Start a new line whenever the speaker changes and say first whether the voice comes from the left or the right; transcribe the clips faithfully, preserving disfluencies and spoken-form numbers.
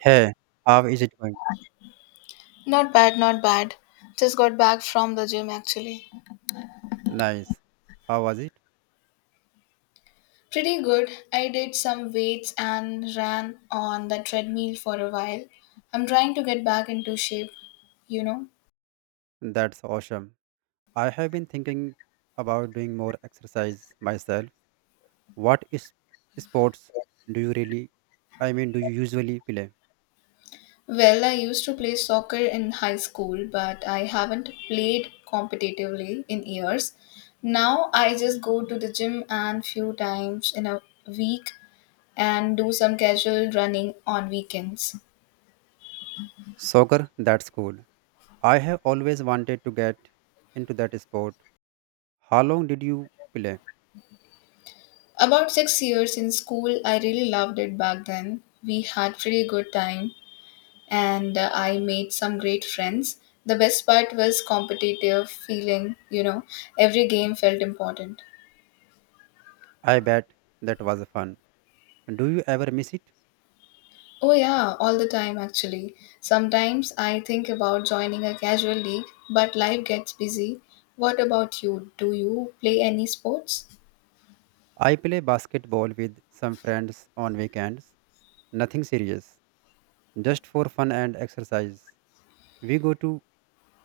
right: Hey, how is it going?
left: Not bad, not bad. Just got back from the gym actually.
right: Nice. How was it?
left: Pretty good. I did some weights and ran on the treadmill for a while. I'm trying to get back into shape, you know.
right: That's awesome. I have been thinking about doing more exercise myself. What is sports do you really, I mean, do you usually play?
left: Well, I used to play soccer in high school, but I haven't played competitively in years. Now I just go to the gym and few times in a week and do some casual running on weekends.
right: Soccer? That's cool. I have always wanted to get into that sport. How long did you play?
left: About six years in school, I really loved it back then. We had pretty good time, and uh, I made some great friends. The best part was competitive feeling. You know, every game felt important.
right: I bet that was fun. Do you ever miss it?
left: Oh yeah, all the time actually. Sometimes I think about joining a casual league, but life gets busy. What about you? Do you play any sports?
right: I play basketball with some friends on weekends. Nothing serious, just for fun and exercise. We go to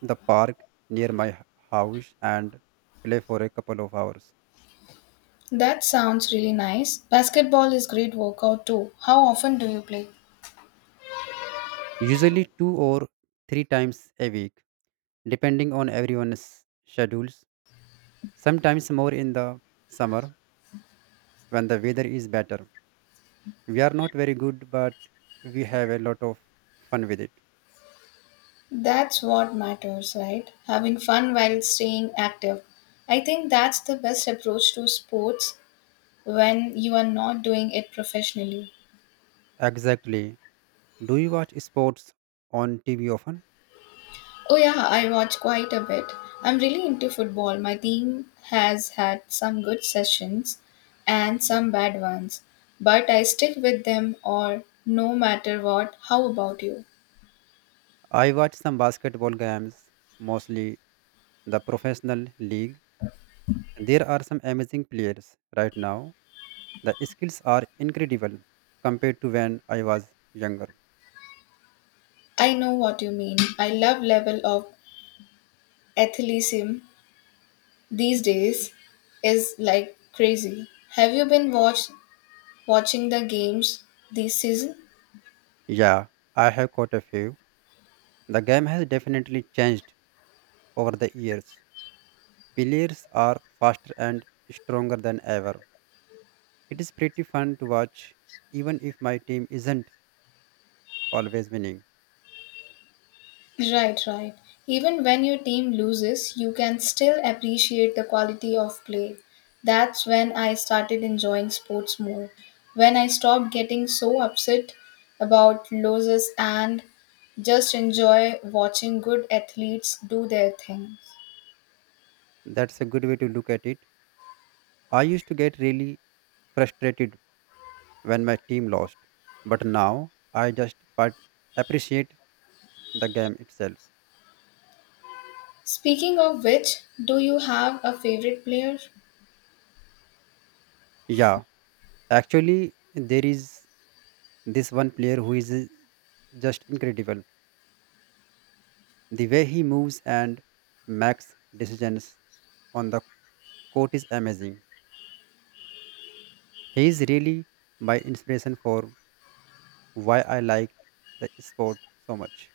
right: the park near my h- house and play for a couple of hours,
left: That sounds really nice. Basketball is great workout too. How often do you play?
right: usually two or three times a week, depending on everyone's schedules. Sometimes more in the summer when the weather is better. We are not very good, but we have a lot of fun with it.
left: That's what matters, right? Having fun while staying active. I think that's the best approach to sports when you are not doing it professionally.
right: Exactly. Do you watch sports on T V often?
left: Oh, yeah, I watch quite a bit. I'm really into football. My team has had some good sessions and some bad ones, but I stick with them or no matter what. How about you?
right: I watch some basketball games, mostly the professional league. There are some amazing players right now. The skills are incredible compared to when I was younger.
left: I know what you mean. I love level of athleticism these days is like crazy. Have you been watch, watching the games this season?
right: Yeah, I have caught a few. The game has definitely changed over the years. Players are faster and stronger than ever. It is pretty fun to watch, even if my team isn't always winning.
left: Right, right. Even when your team loses, you can still appreciate the quality of play. That's when I started enjoying sports more. When I stopped getting so upset about losses and just enjoy watching good athletes do their thing.
right: That's a good way to look at it. I used to get really frustrated when my team lost, but now I just part- appreciate the game itself.
left: Speaking of which, do you have a favorite player?
right: Yeah, actually, there is this one player who is uh, just incredible. The way he moves and makes decisions on the court is amazing. He is really my inspiration for why I like the sport so much.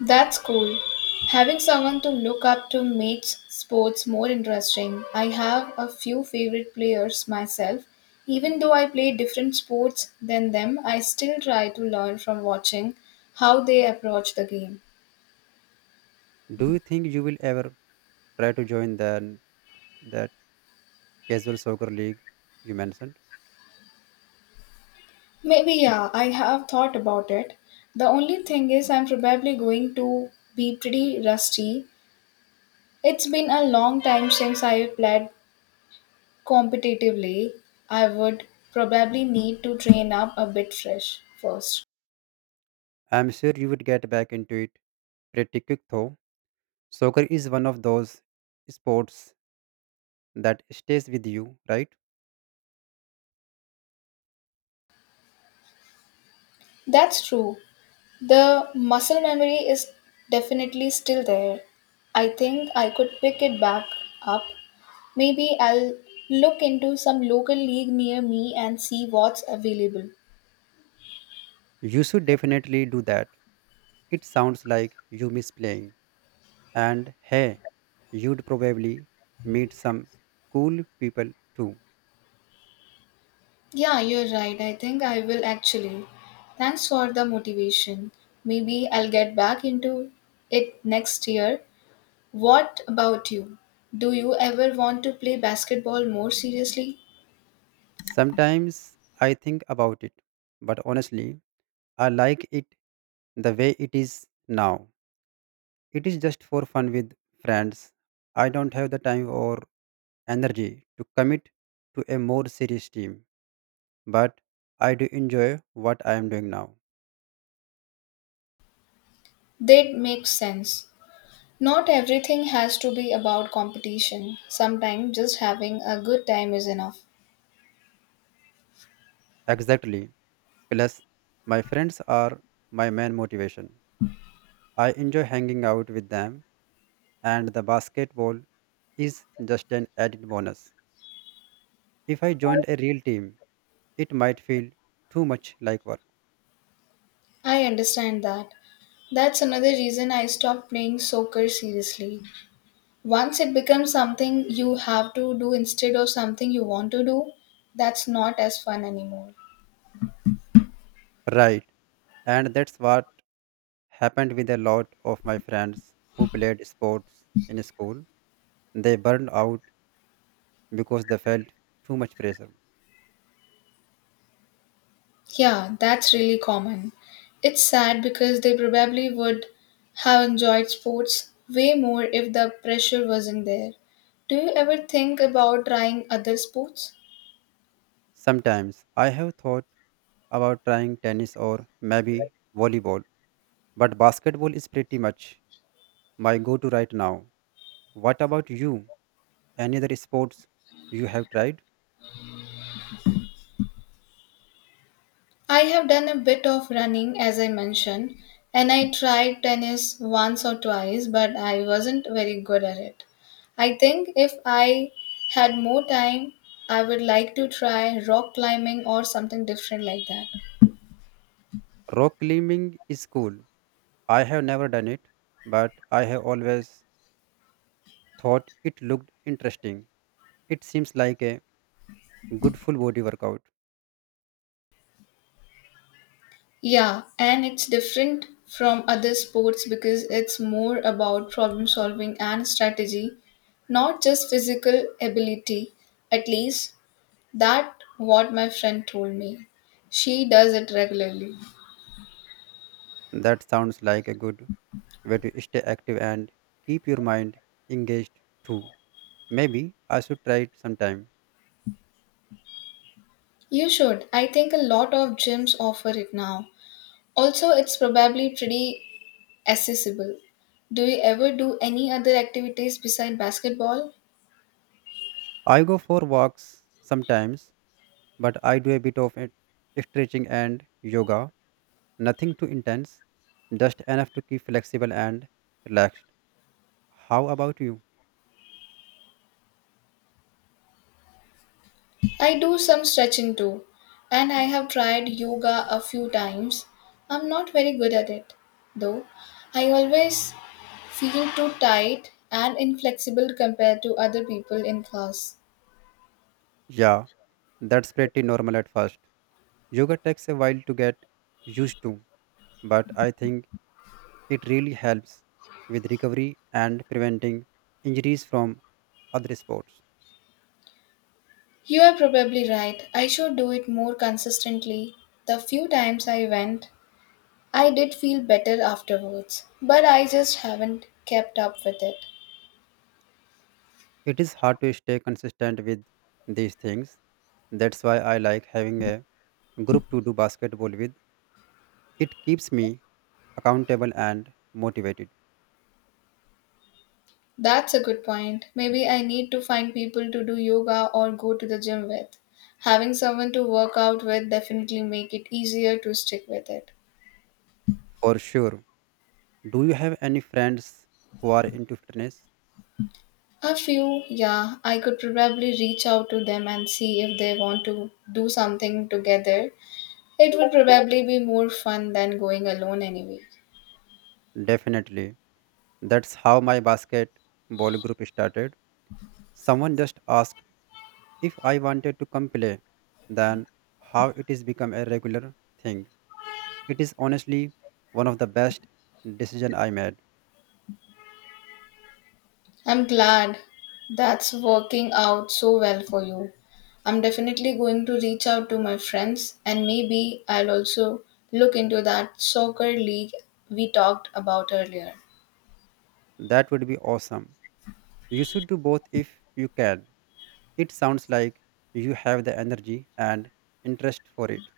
left: That's cool. Having someone to look up to makes sports more interesting. I have a few favorite players myself. Even though I play different sports than them, I still try to learn from watching how they approach the game.
right: Do you think you will ever try to join the, that casual soccer league you mentioned?
left: Maybe, yeah, I have thought about it. The only thing is, I'm probably going to be pretty rusty. It's been a long time since I played competitively. I would probably need to train up a bit fresh first.
right: I'm sure you would get back into it pretty quick though. Soccer is one of those sports that stays with you, right?
left: That's true. The muscle memory is definitely still there. I think I could pick it back up. Maybe I'll look into some local league near me and see what's available.
right: You should definitely do that. It sounds like you miss playing. And hey, you'd probably meet some cool people too.
left: Yeah, you're right. I think I will actually. Thanks for the motivation. Maybe I'll get back into it next year. What about you? Do you ever want to play basketball more seriously?
right: Sometimes I think about it, but honestly, I like it the way it is now. It is just for fun with friends. I don't have the time or energy to commit to a more serious team, but I do enjoy what I am doing now.
left: That makes sense. Not everything has to be about competition. Sometimes just having a good time is enough.
right: Exactly. Plus, my friends are my main motivation. I enjoy hanging out with them, and the basketball is just an added bonus. If I joined a real team, it might feel too much like work.
left: I understand that. That's another reason I stopped playing soccer seriously. Once it becomes something you have to do instead of something you want to do, that's not as fun anymore.
right: Right. And that's what happened with a lot of my friends who played sports in school. They burned out because they felt too much pressure.
left: Yeah, that's really common. It's sad because they probably would have enjoyed sports way more if the pressure wasn't there. Do you ever think about trying other sports?
right: Sometimes I have thought about trying tennis or maybe volleyball, but basketball is pretty much my go to right now. What about you? Any other sports you have tried?
left: I have done a bit of running, as I mentioned, and I tried tennis once or twice, but I wasn't very good at it. I think if I had more time, I would like to try rock climbing or something different like that.
right: Rock climbing is cool. I have never done it, but I have always thought it looked interesting. It seems like a good full body workout.
left: Yeah, and it's different from other sports because it's more about problem solving and strategy, not just physical ability. At least that what my friend told me. She does it regularly.
right: That sounds like a good way to stay active and keep your mind engaged too. Maybe I should try it sometime.
left: You should. I think a lot of gyms offer it now. Also, it's probably pretty accessible. Do you ever do any other activities besides basketball?
right: I go for walks sometimes, but I do a bit of it- stretching and yoga. Nothing too intense, just enough to keep flexible and relaxed. How about you?
left: I do some stretching too, and I have tried yoga a few times. I'm not very good at it, though. I always feel too tight and inflexible compared to other people in class.
right: Yeah, that's pretty normal at first. Yoga takes a while to get used to, but I think it really helps with recovery and preventing injuries from other sports.
left: You are probably right. I should do it more consistently. The few times I went, I did feel better afterwards, but I just haven't kept up with it.
right: It is hard to stay consistent with these things. That's why I like having a group to do basketball with. It keeps me accountable and motivated.
left: That's a good point. Maybe I need to find people to do yoga or go to the gym with. Having someone to work out with definitely make it easier to stick with it.
right: For sure. Do you have any friends who are into fitness?
left: A few, yeah, I could probably reach out to them and see if they want to do something together. It would probably be more fun than going alone anyway.
right: Definitely. That's how my basketball group started. Someone just asked if I wanted to come play, then how it is become a regular thing. It is honestly one of the best decision I made.
left: I'm glad that's working out so well for you. I'm definitely going to reach out to my friends and maybe I'll also look into that soccer league we talked about earlier.
right: That would be awesome. You should do both if you can. It sounds like you have the energy and interest for it.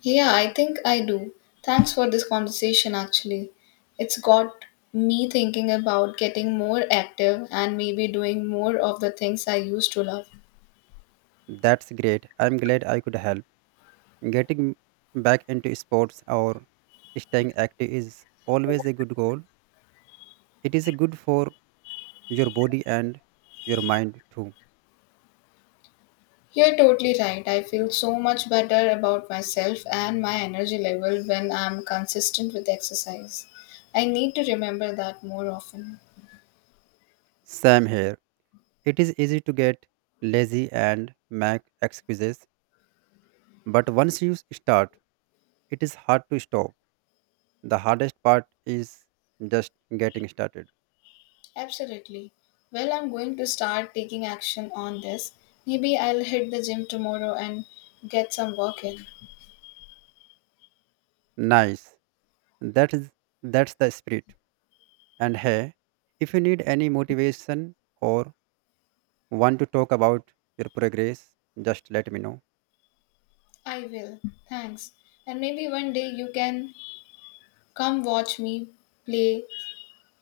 left: Yeah, I think I do. Thanks for this conversation actually. It's got me thinking about getting more active and maybe doing more of the things I used to love.
right: That's great. I'm glad I could help. Getting back into sports or staying active is always a good goal. It is good for your body and your mind too.
left: You're totally right. I feel so much better about myself and my energy level when I'm consistent with exercise. I need to remember that more often.
right: Same here. It is easy to get lazy and make excuses, but once you start, it is hard to stop. The hardest part is just getting started.
left: Absolutely. Well, I'm going to start taking action on this. Maybe I'll hit the gym tomorrow and get some work in.
right: Nice. That is that's the spirit. And hey, if you need any motivation or want to talk about your progress, just let me know.
left: I will. Thanks. And maybe one day you can come watch me play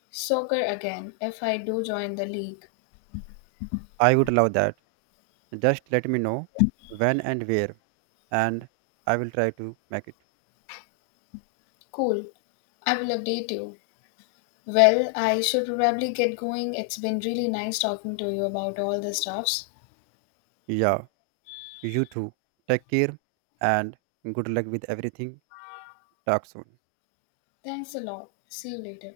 left: soccer again if I do join the league.
right: I would love that. Just let me know when and where, and I will try to make it.
left: Cool. I will update you. Well, I should probably get going. It's been really nice talking to you about all the stuffs.
right: Yeah, you too. Take care and good luck with everything. Talk soon.
left: Thanks a lot. See you later.